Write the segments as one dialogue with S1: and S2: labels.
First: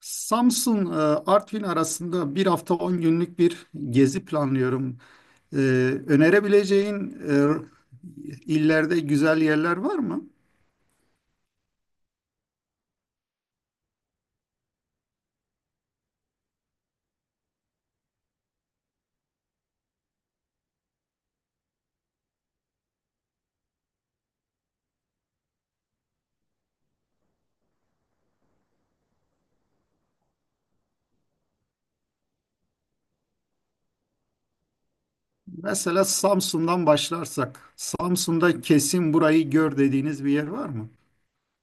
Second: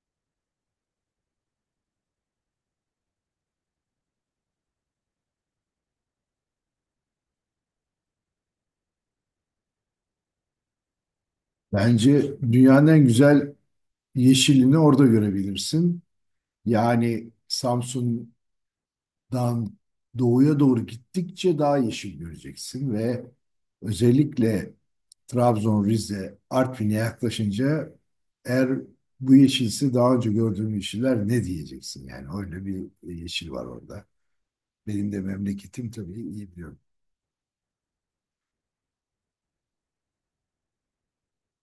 S1: Samsun, Artvin arasında bir hafta 10 günlük bir gezi planlıyorum. E, önerebileceğin illerde güzel yerler var mı?
S2: Bence dünyanın en güzel yeşilini orada görebilirsin. Yani Samsun'dan doğuya doğru gittikçe daha yeşil göreceksin ve özellikle Trabzon, Rize, Artvin'e yaklaşınca eğer bu yeşilse daha önce gördüğüm yeşiller ne diyeceksin? Yani öyle bir yeşil var orada. Benim de memleketim
S1: Mesela
S2: tabii iyi biliyorum.
S1: Samsun'dan başlarsak, Samsun'da kesin burayı gör dediğiniz bir yer var mı?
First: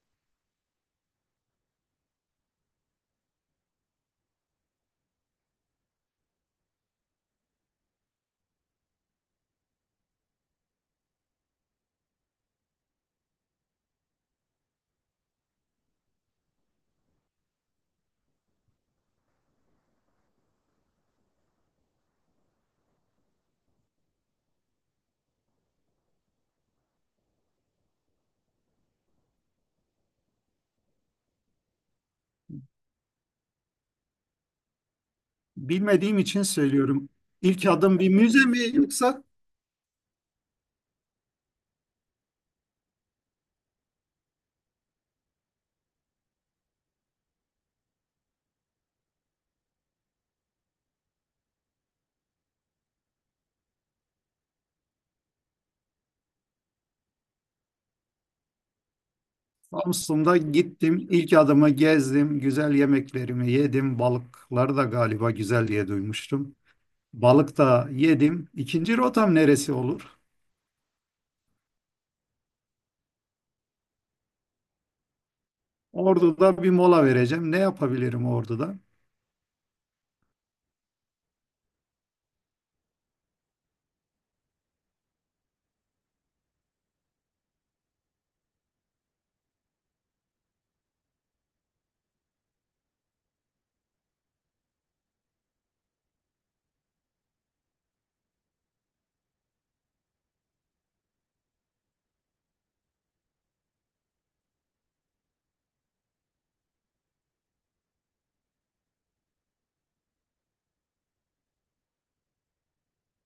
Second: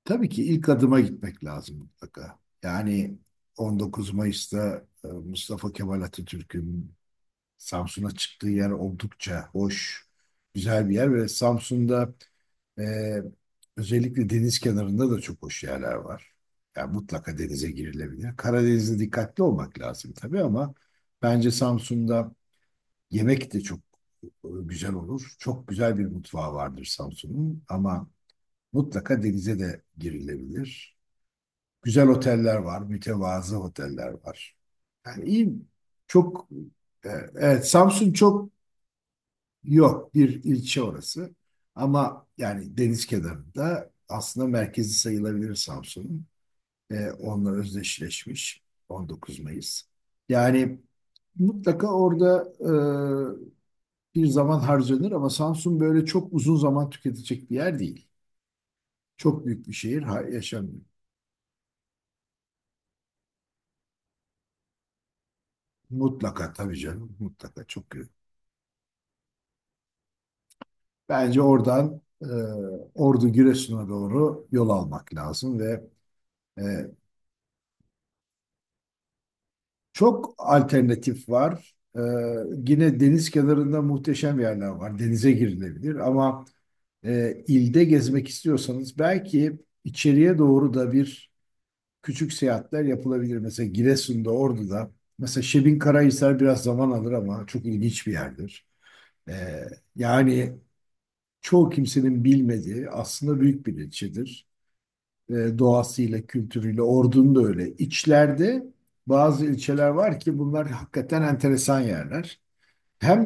S2: Tabii ki ilk adıma gitmek lazım mutlaka. Yani 19 Mayıs'ta Mustafa Kemal Atatürk'ün Samsun'a çıktığı yer oldukça hoş, güzel bir yer ve Samsun'da e, özellikle deniz kenarında da çok hoş yerler var. Yani mutlaka denize girilebilir. Karadeniz'de dikkatli olmak lazım tabii ama bence Samsun'da yemek de çok güzel olur. Çok güzel bir mutfağı vardır Samsun'un ama mutlaka denize de girilebilir. Güzel oteller var, mütevazı oteller var. Yani iyi,
S1: Bilmediğim için
S2: çok, e,
S1: söylüyorum. İlk
S2: evet,
S1: adım bir
S2: Samsun
S1: müze
S2: çok.
S1: mi yoksa
S2: Yok, bir ilçe orası. Ama yani deniz kenarında aslında merkezi sayılabilir Samsun'un. E, onunla özdeşleşmiş 19 Mayıs. Yani mutlaka orada bir zaman harcanır ama Samsun böyle çok uzun zaman tüketecek bir yer değil. Çok büyük bir şehir, ha,
S1: Samsun'da
S2: yaşanmıyor.
S1: gittim, ilk adımı gezdim, güzel yemeklerimi yedim, balıkları da galiba güzel diye
S2: Mutlaka
S1: duymuştum.
S2: tabii canım, mutlaka çok.
S1: Balıkta yedim. İkinci rotam neresi olur?
S2: Bence oradan Ordu Giresun'a doğru yol almak lazım ve e,
S1: Ordu'da bir mola vereceğim. Ne yapabilirim Ordu'da?
S2: çok alternatif var. E, yine deniz kenarında muhteşem yerler var. Denize girilebilir ama ilde gezmek istiyorsanız belki içeriye doğru da bir küçük seyahatler yapılabilir. Mesela Giresun'da, Ordu'da. Mesela Şebinkarahisar biraz zaman alır ama çok ilginç bir yerdir. E, yani çoğu kimsenin bilmediği aslında büyük bir ilçedir. Doğasıyla, kültürüyle, Ordu'nun da öyle. İçlerde bazı ilçeler var ki bunlar hakikaten enteresan yerler. Hem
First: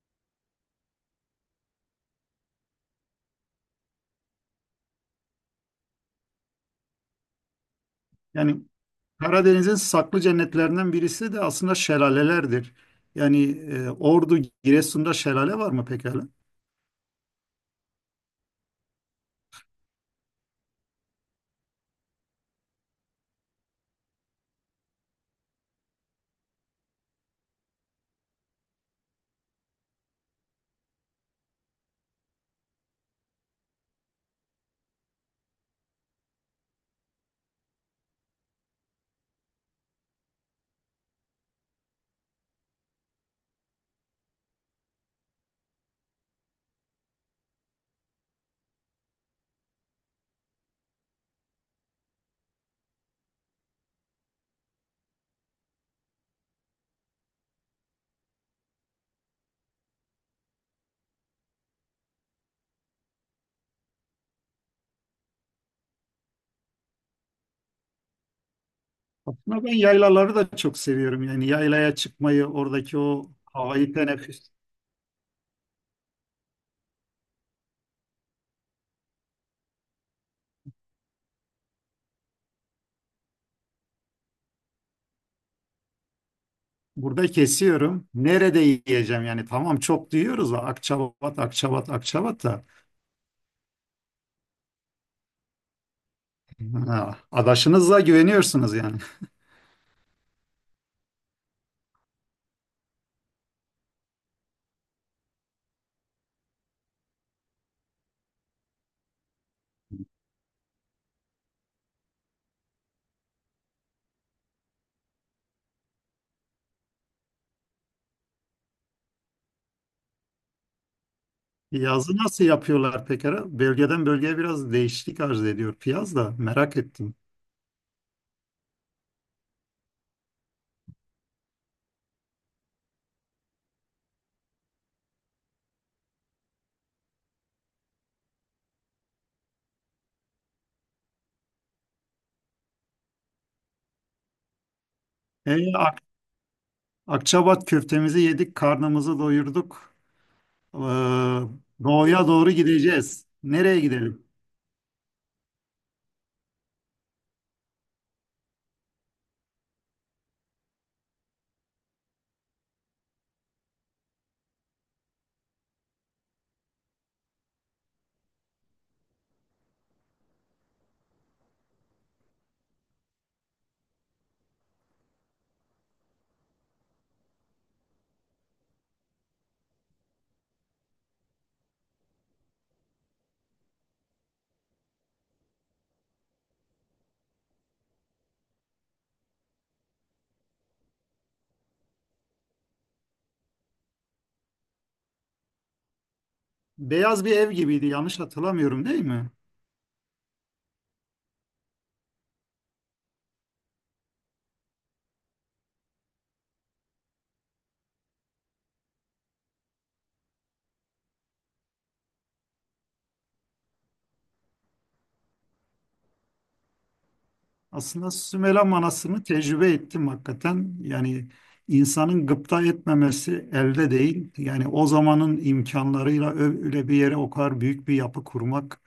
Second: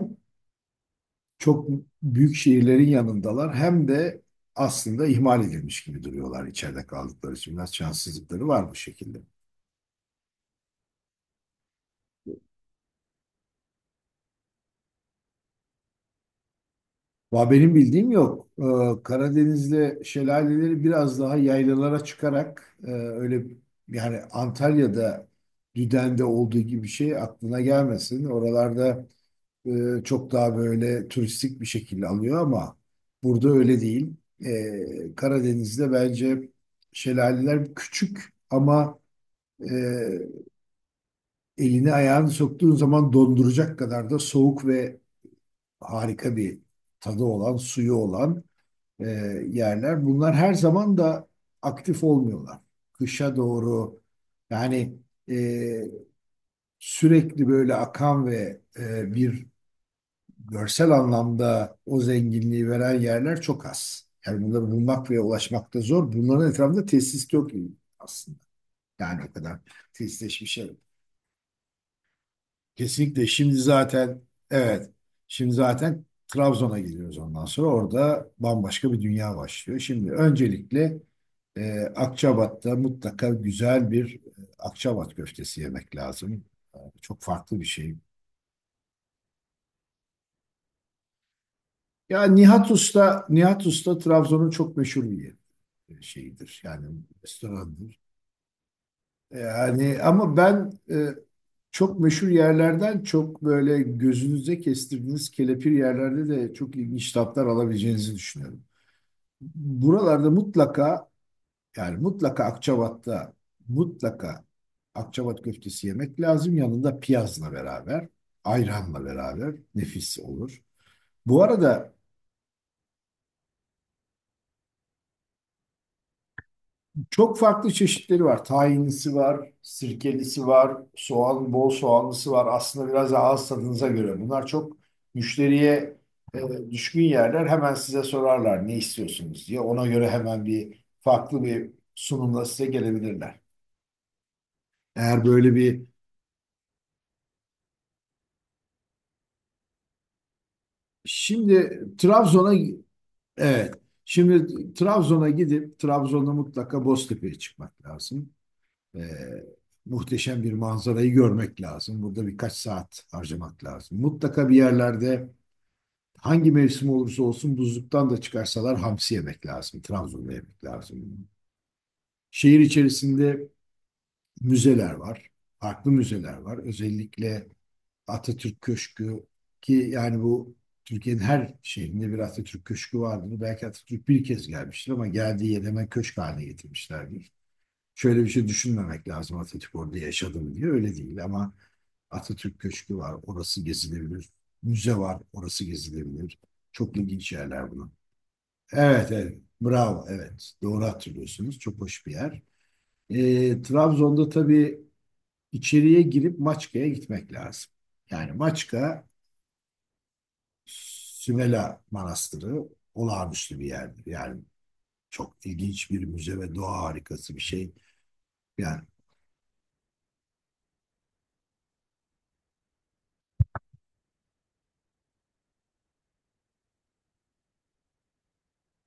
S2: çok büyük şehirlerin yanındalar hem de aslında ihmal edilmiş gibi duruyorlar içeride kaldıkları için. Biraz şanssızlıkları
S1: Yani
S2: var bu şekilde.
S1: Karadeniz'in saklı cennetlerinden birisi de aslında şelalelerdir. Yani Ordu, Giresun'da şelale var mı pekala?
S2: Va benim bildiğim yok. Karadeniz'de şelaleleri biraz daha yaylalara çıkarak öyle, yani Antalya'da Düden'de olduğu gibi bir şey aklına gelmesin. Oralarda çok daha böyle turistik bir şekilde alıyor ama burada öyle değil. E, Karadeniz'de bence şelaleler küçük ama e, elini ayağını soktuğun zaman donduracak kadar da soğuk ve harika bir tadı olan, suyu olan e, yerler. Bunlar her zaman da aktif olmuyorlar. Kışa doğru, yani, e, sürekli böyle akan ve bir görsel anlamda o zenginliği veren yerler çok az. Yani bunları bulmak ve ulaşmak da zor. Bunların etrafında tesis yok aslında. Yani o kadar
S1: Aslında ben yaylaları da
S2: tesisleşmiş yer yok.
S1: çok seviyorum. Yani yaylaya çıkmayı, oradaki
S2: Kesinlikle,
S1: o
S2: şimdi
S1: havayı
S2: zaten
S1: teneffüs.
S2: evet şimdi zaten Trabzon'a gidiyoruz, ondan sonra orada bambaşka bir dünya başlıyor. Şimdi öncelikle Akçabat'ta mutlaka güzel bir Akçabat köftesi yemek lazım. E, çok
S1: Burada
S2: farklı bir şey.
S1: kesiyorum. Nerede yiyeceğim yani? Tamam çok duyuyoruz da Akçabat, Akçabat,
S2: Ya,
S1: Akçabat da.
S2: Nihat Usta, Nihat Usta Trabzon'un çok meşhur bir yeri. Şeyidir, yani
S1: Ha, adaşınıza
S2: restorandır.
S1: güveniyorsunuz yani.
S2: Yani ama ben, çok meşhur yerlerden çok böyle gözünüze kestirdiğiniz kelepir yerlerde de çok ilginç tatlar alabileceğinizi düşünüyorum. Buralarda mutlaka, yani mutlaka Akçabat'ta, mutlaka Akçabat köftesi yemek lazım. Yanında piyazla beraber, ayranla beraber nefis olur. Bu arada
S1: Piyazı nasıl yapıyorlar pekala? Bölgeden bölgeye biraz değişiklik arz ediyor piyaz da merak ettim.
S2: çok farklı çeşitleri var. Tahinlisi var, sirkelisi var, soğan, bol soğanlısı var. Aslında biraz da ağız tadınıza göre. Bunlar çok müşteriye düşkün yerler. Hemen size sorarlar ne istiyorsunuz diye. Ona göre hemen farklı bir sunumla size gelebilirler. Eğer
S1: E,
S2: böyle bir...
S1: Ak- Akçabat köftemizi yedik, karnımızı doyurduk. Ee,
S2: Şimdi
S1: doğuya doğru
S2: Trabzon'a...
S1: gideceğiz.
S2: Evet.
S1: Nereye gidelim?
S2: Şimdi Trabzon'a gidip Trabzon'a mutlaka Boztepe'ye çıkmak lazım. E, muhteşem bir manzarayı görmek lazım. Burada birkaç saat harcamak lazım. Mutlaka bir yerlerde, hangi mevsim olursa olsun, buzluktan da çıkarsalar hamsi yemek lazım. Trabzon'da yemek lazım. Şehir içerisinde müzeler var. Farklı müzeler var. Özellikle Atatürk Köşkü, ki yani bu, Türkiye'nin her şehrinde bir Atatürk Köşkü vardır. Belki Atatürk bir kez gelmiştir ama geldiği yer hemen köşk haline getirmişlerdir. Şöyle bir şey düşünmemek lazım: Atatürk orada yaşadım diye, öyle değil, ama Atatürk Köşkü var, orası gezilebilir. Müze var, orası gezilebilir. Çok
S1: Beyaz
S2: ilginç
S1: bir ev
S2: yerler
S1: gibiydi
S2: bunlar.
S1: yanlış hatırlamıyorum değil
S2: Evet,
S1: mi?
S2: evet, bravo, evet, doğru hatırlıyorsunuz, çok hoş bir yer. Trabzon'da tabii içeriye girip Maçka'ya gitmek lazım. Yani Maçka Sümela Manastırı olağanüstü bir yerdir. Yani çok ilginç bir müze ve doğa harikası bir şey.
S1: Aslında Sümela
S2: Yani.
S1: Manası'nı tecrübe ettim hakikaten. Yani insanın gıpta etmemesi elde değil. Yani o zamanın imkanlarıyla öyle bir yere o kadar büyük bir yapı kurmak.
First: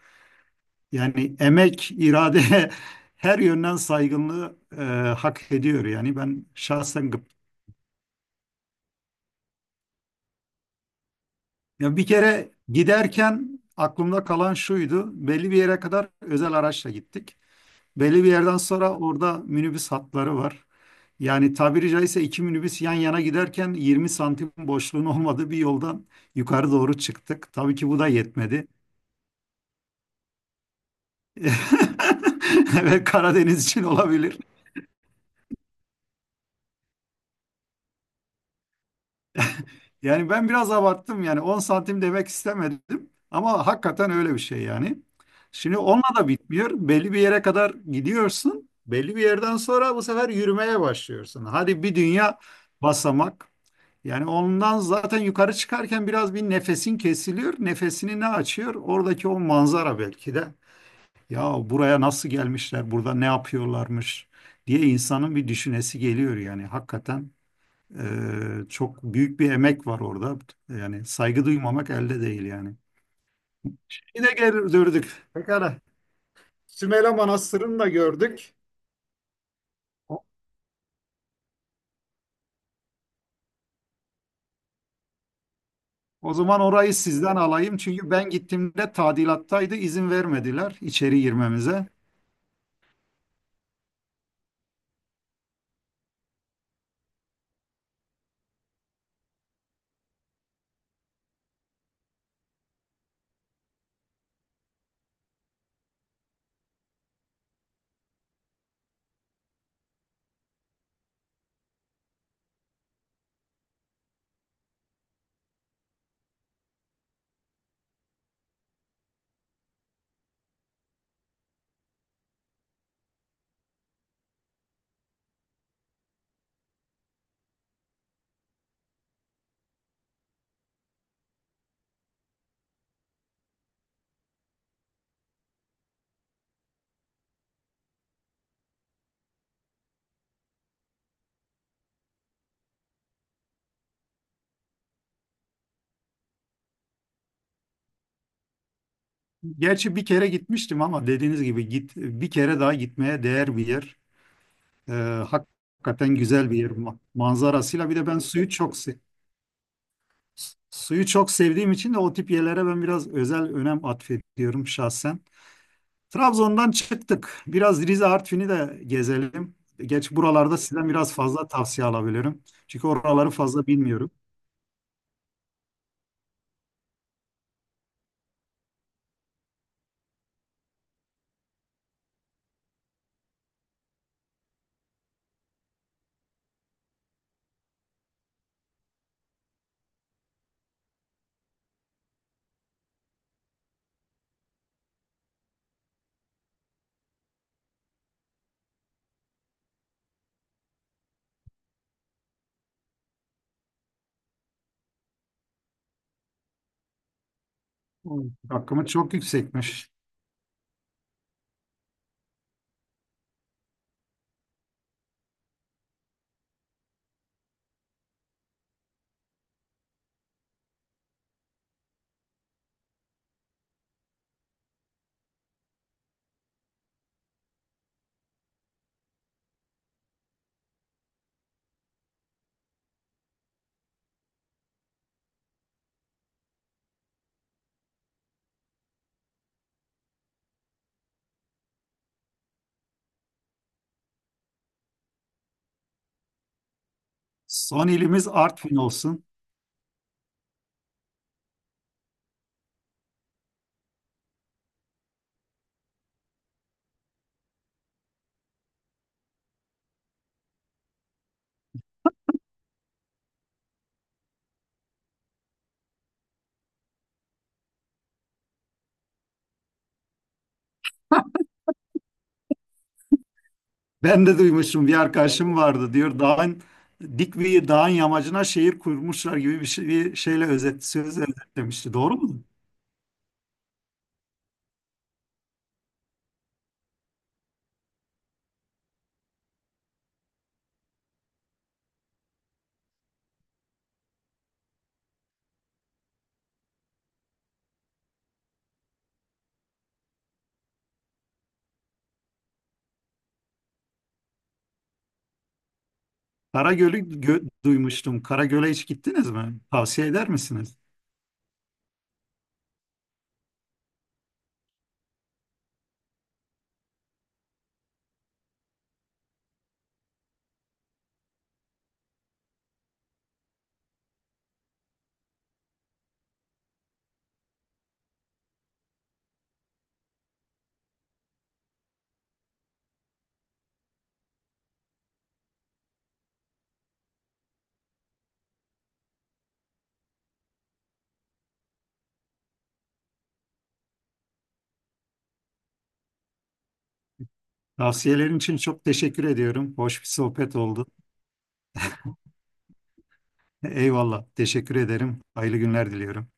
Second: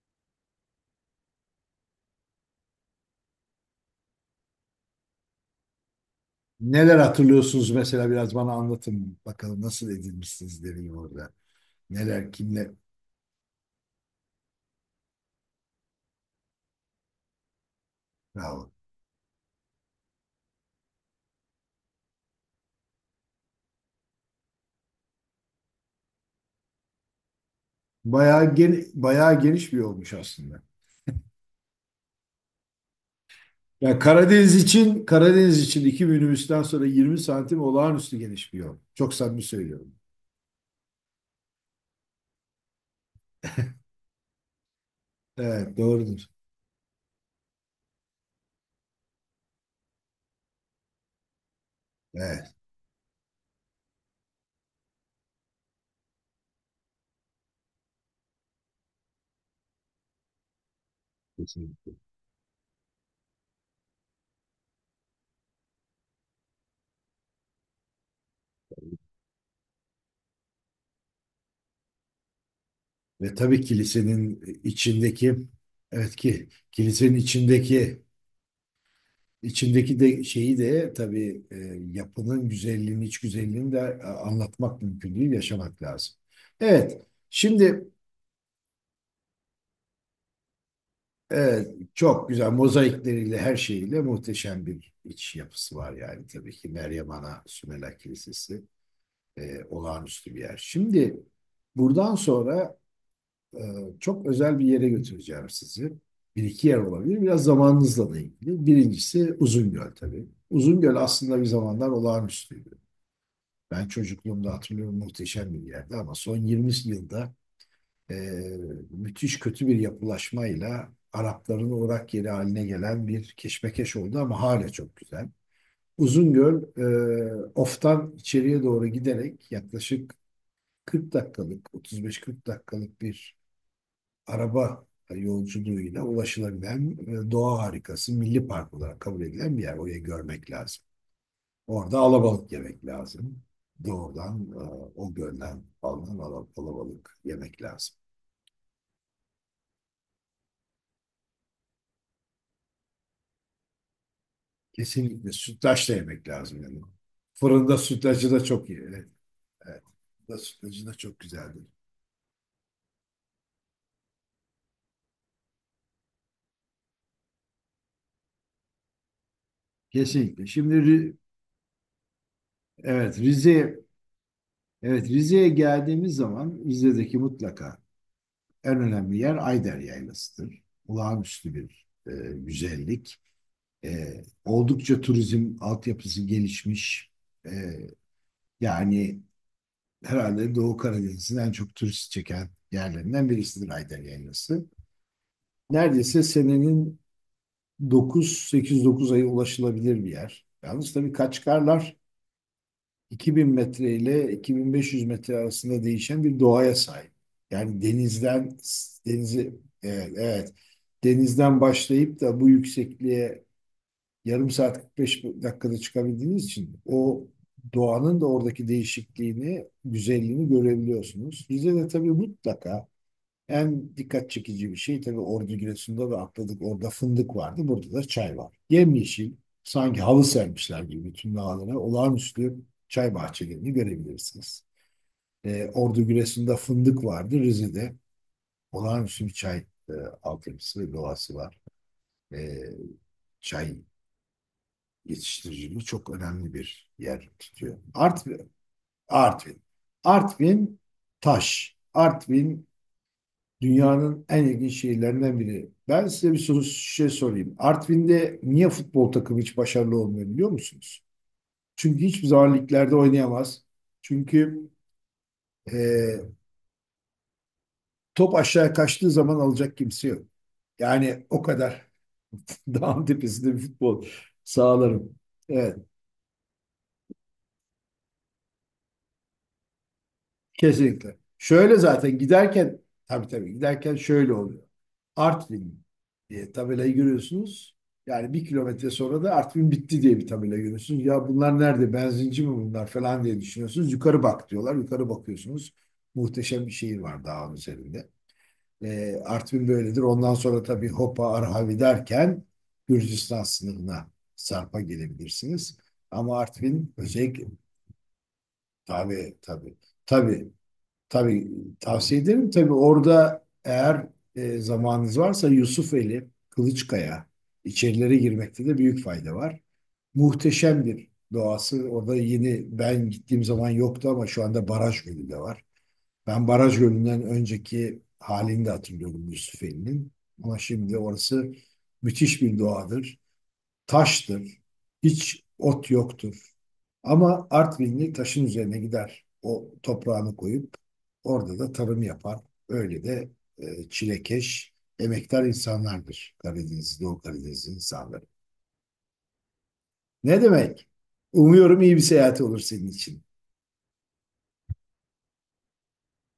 S1: Yani emek, irade her yönden saygınlığı hak ediyor. Yani ben
S2: Neler
S1: şahsen gıp.
S2: hatırlıyorsunuz mesela? Biraz bana anlatın bakalım, nasıl edinmişsiniz deneyim orada?
S1: Ya bir
S2: Neler,
S1: kere
S2: kimle,
S1: giderken aklımda kalan şuydu. Belli bir yere kadar özel araçla gittik. Belli bir yerden
S2: bravo.
S1: sonra orada minibüs hatları var. Yani tabiri caizse iki minibüs yan yana giderken 20 santim boşluğun olmadığı bir yoldan yukarı doğru çıktık. Tabii ki bu da
S2: Bayağı
S1: yetmedi.
S2: geni, bayağı geniş bir olmuş aslında.
S1: Evet Karadeniz için
S2: Ya,
S1: olabilir.
S2: Karadeniz için, Karadeniz için iki minibüsten sonra 20 santim olağanüstü geniş bir yol. Çok samimi söylüyorum.
S1: Yani ben biraz abarttım yani 10 santim demek istemedim ama hakikaten öyle bir şey yani.
S2: Evet,
S1: Şimdi onunla
S2: doğrudur.
S1: da bitmiyor. Belli bir yere kadar gidiyorsun. Belli bir yerden sonra bu sefer yürümeye başlıyorsun. Hadi bir dünya
S2: Evet,
S1: basamak. Yani ondan zaten yukarı çıkarken biraz bir nefesin kesiliyor. Nefesini ne açıyor? Oradaki o manzara belki de. Ya
S2: kesinlikle.
S1: buraya nasıl gelmişler? Burada ne yapıyorlarmış diye insanın bir düşünesi geliyor yani. Hakikaten çok büyük bir emek var orada. Yani saygı duymamak elde değil yani.
S2: Ve tabii
S1: Bir de
S2: kilisenin
S1: gel gördük.
S2: içindeki,
S1: Pekala.
S2: evet, ki
S1: Sümele
S2: kilisenin
S1: Manastırı'nı da
S2: içindeki,
S1: gördük.
S2: İçindeki de,
S1: O,
S2: şeyi de tabii, yapının güzelliğini, iç güzelliğini de anlatmak mümkün değil, yaşamak lazım.
S1: o zaman orayı
S2: Evet,
S1: sizden alayım.
S2: şimdi
S1: Çünkü ben gittiğimde tadilattaydı. İzin vermediler içeri
S2: e,
S1: girmemize.
S2: çok güzel mozaikleriyle, her şeyiyle muhteşem bir iç yapısı var. Yani tabii ki Meryem Ana Sümela Kilisesi olağanüstü bir yer. Şimdi buradan sonra e, çok özel bir yere götüreceğim sizi. Bir iki yer olabilir. Biraz zamanınızla da ilgili. Birincisi Uzungöl tabii. Uzungöl aslında bir zamanlar olağanüstüydü. Ben çocukluğumda hatırlıyorum, muhteşem bir yerdi ama son 20 yılda e, müthiş kötü bir yapılaşmayla Arapların uğrak yeri haline gelen bir keşmekeş oldu, ama hala çok güzel. Uzungöl, Of'tan içeriye doğru giderek yaklaşık 40 dakikalık, 35-40 dakikalık bir araba yolculuğuyla ulaşılabilen, doğa harikası, milli park olarak kabul edilen bir yer. Orayı görmek lazım. Orada alabalık yemek lazım. Doğrudan o gölden alınan alabalık yemek lazım.
S1: Gerçi bir kere gitmiştim ama dediğiniz gibi git bir kere daha gitmeye değer bir yer. Ee,
S2: Kesinlikle sütlaç da
S1: hakikaten
S2: yemek
S1: güzel bir
S2: lazım,
S1: yer
S2: yani. Fırında
S1: manzarasıyla. Bir de ben
S2: sütlacı da çok iyi. Evet, evet. Fırında sütlacı da
S1: suyu
S2: çok
S1: çok
S2: güzeldir.
S1: sevdiğim için de o tip yerlere ben biraz özel önem atfediyorum şahsen. Trabzon'dan çıktık. Biraz Rize Artvin'i de gezelim. Geç
S2: Kesinlikle.
S1: buralarda
S2: Şimdi
S1: sizden biraz
S2: Ri-
S1: fazla tavsiye alabilirim. Çünkü
S2: evet
S1: oraları fazla
S2: Rize
S1: bilmiyorum.
S2: evet Rize'ye geldiğimiz zaman Rize'deki mutlaka en önemli yer Ayder Yaylası'dır. Olağanüstü bir güzellik. E, oldukça turizm altyapısı gelişmiş. E, yani herhalde Doğu Karadeniz'in en çok turist çeken yerlerinden birisidir Ayder Yaylası. Neredeyse senenin 9, 8-9 ayı ulaşılabilir bir yer. Yalnız tabii Kaçkarlar 2000 metre ile 2500 metre arasında değişen bir doğaya sahip. Yani denizden
S1: Hakkımız çok
S2: denizi
S1: yüksekmiş.
S2: evet, evet denizden başlayıp da bu yüksekliğe yarım saat 45 dakikada çıkabildiğiniz için o doğanın da oradaki değişikliğini, güzelliğini görebiliyorsunuz. Rize'de tabii mutlaka en dikkat çekici bir şey, tabii Ordu Giresun'da ve atladık orada, fındık vardı. Burada da çay var. Yemyeşil, sanki halı sermişler gibi bütün dağlara, olağanüstü çay bahçelerini görebilirsiniz. Ordu Giresun'da fındık vardı. Rize'de olağanüstü bir çay e, altyapısı ve doğası var. Ee, çay yetiştiriciliği çok önemli bir yer tutuyor.
S1: Son ilimiz
S2: Artvin,
S1: Artvin olsun.
S2: Artvin. Artvin taş. Artvin dünyanın en ilginç şehirlerinden biri. Ben size bir soru sorayım. Artvin'de niye futbol takımı hiç başarılı olmuyor biliyor musunuz? Çünkü hiçbir zaman liglerde oynayamaz. Çünkü e, top aşağıya kaçtığı zaman alacak kimse yok. Yani o kadar dağın tepesinde bir futbol
S1: Ben de duymuşum bir
S2: sağlarım.
S1: arkadaşım
S2: Evet.
S1: vardı diyor dik bir dağın yamacına şehir kurmuşlar gibi bir şeyle özet
S2: Kesinlikle.
S1: sözle
S2: Şöyle
S1: özetlemişti. Doğru
S2: zaten
S1: mu?
S2: giderken, tabii tabii, giderken şöyle oluyor. Artvin diye tabelayı görüyorsunuz. Yani bir kilometre sonra da Artvin bitti diye bir tabela görüyorsunuz. Ya bunlar nerede? Benzinci mi bunlar falan diye düşünüyorsunuz. Yukarı bak diyorlar. Yukarı bakıyorsunuz. Muhteşem bir şehir var dağın üzerinde. Artvin böyledir. Ondan sonra tabii Hopa, Arhavi derken Gürcistan sınırına, Sarp'a gelebilirsiniz. Ama Artvin özellikle,
S1: Duymuştum. Karagöl'e hiç gittiniz
S2: tabii,
S1: mi?
S2: tabii,
S1: Tavsiye eder
S2: tabii.
S1: misiniz?
S2: Tabii tavsiye ederim. Tabii orada eğer zamanınız varsa Yusufeli, Kılıçkaya, içerilere girmekte de büyük fayda var. Muhteşem bir doğası. Orada yeni, ben gittiğim zaman yoktu ama şu anda Baraj Gölü de var. Ben Baraj Gölü'nden önceki halini de hatırlıyorum Yusufeli'nin. Ama şimdi orası müthiş bir doğadır, taştır. Hiç ot yoktur. Ama Artvinli taşın üzerine gider, o toprağını koyup orada da tarım yapar. Öyle de çilekeş, emektar insanlardır Karadeniz, Doğu Karadeniz insanları.
S1: Tavsiyelerin için çok teşekkür ediyorum. Hoş bir
S2: Ne
S1: sohbet oldu.
S2: demek? Umuyorum iyi bir seyahat olur senin için.
S1: Eyvallah. Teşekkür ederim. Hayırlı günler diliyorum.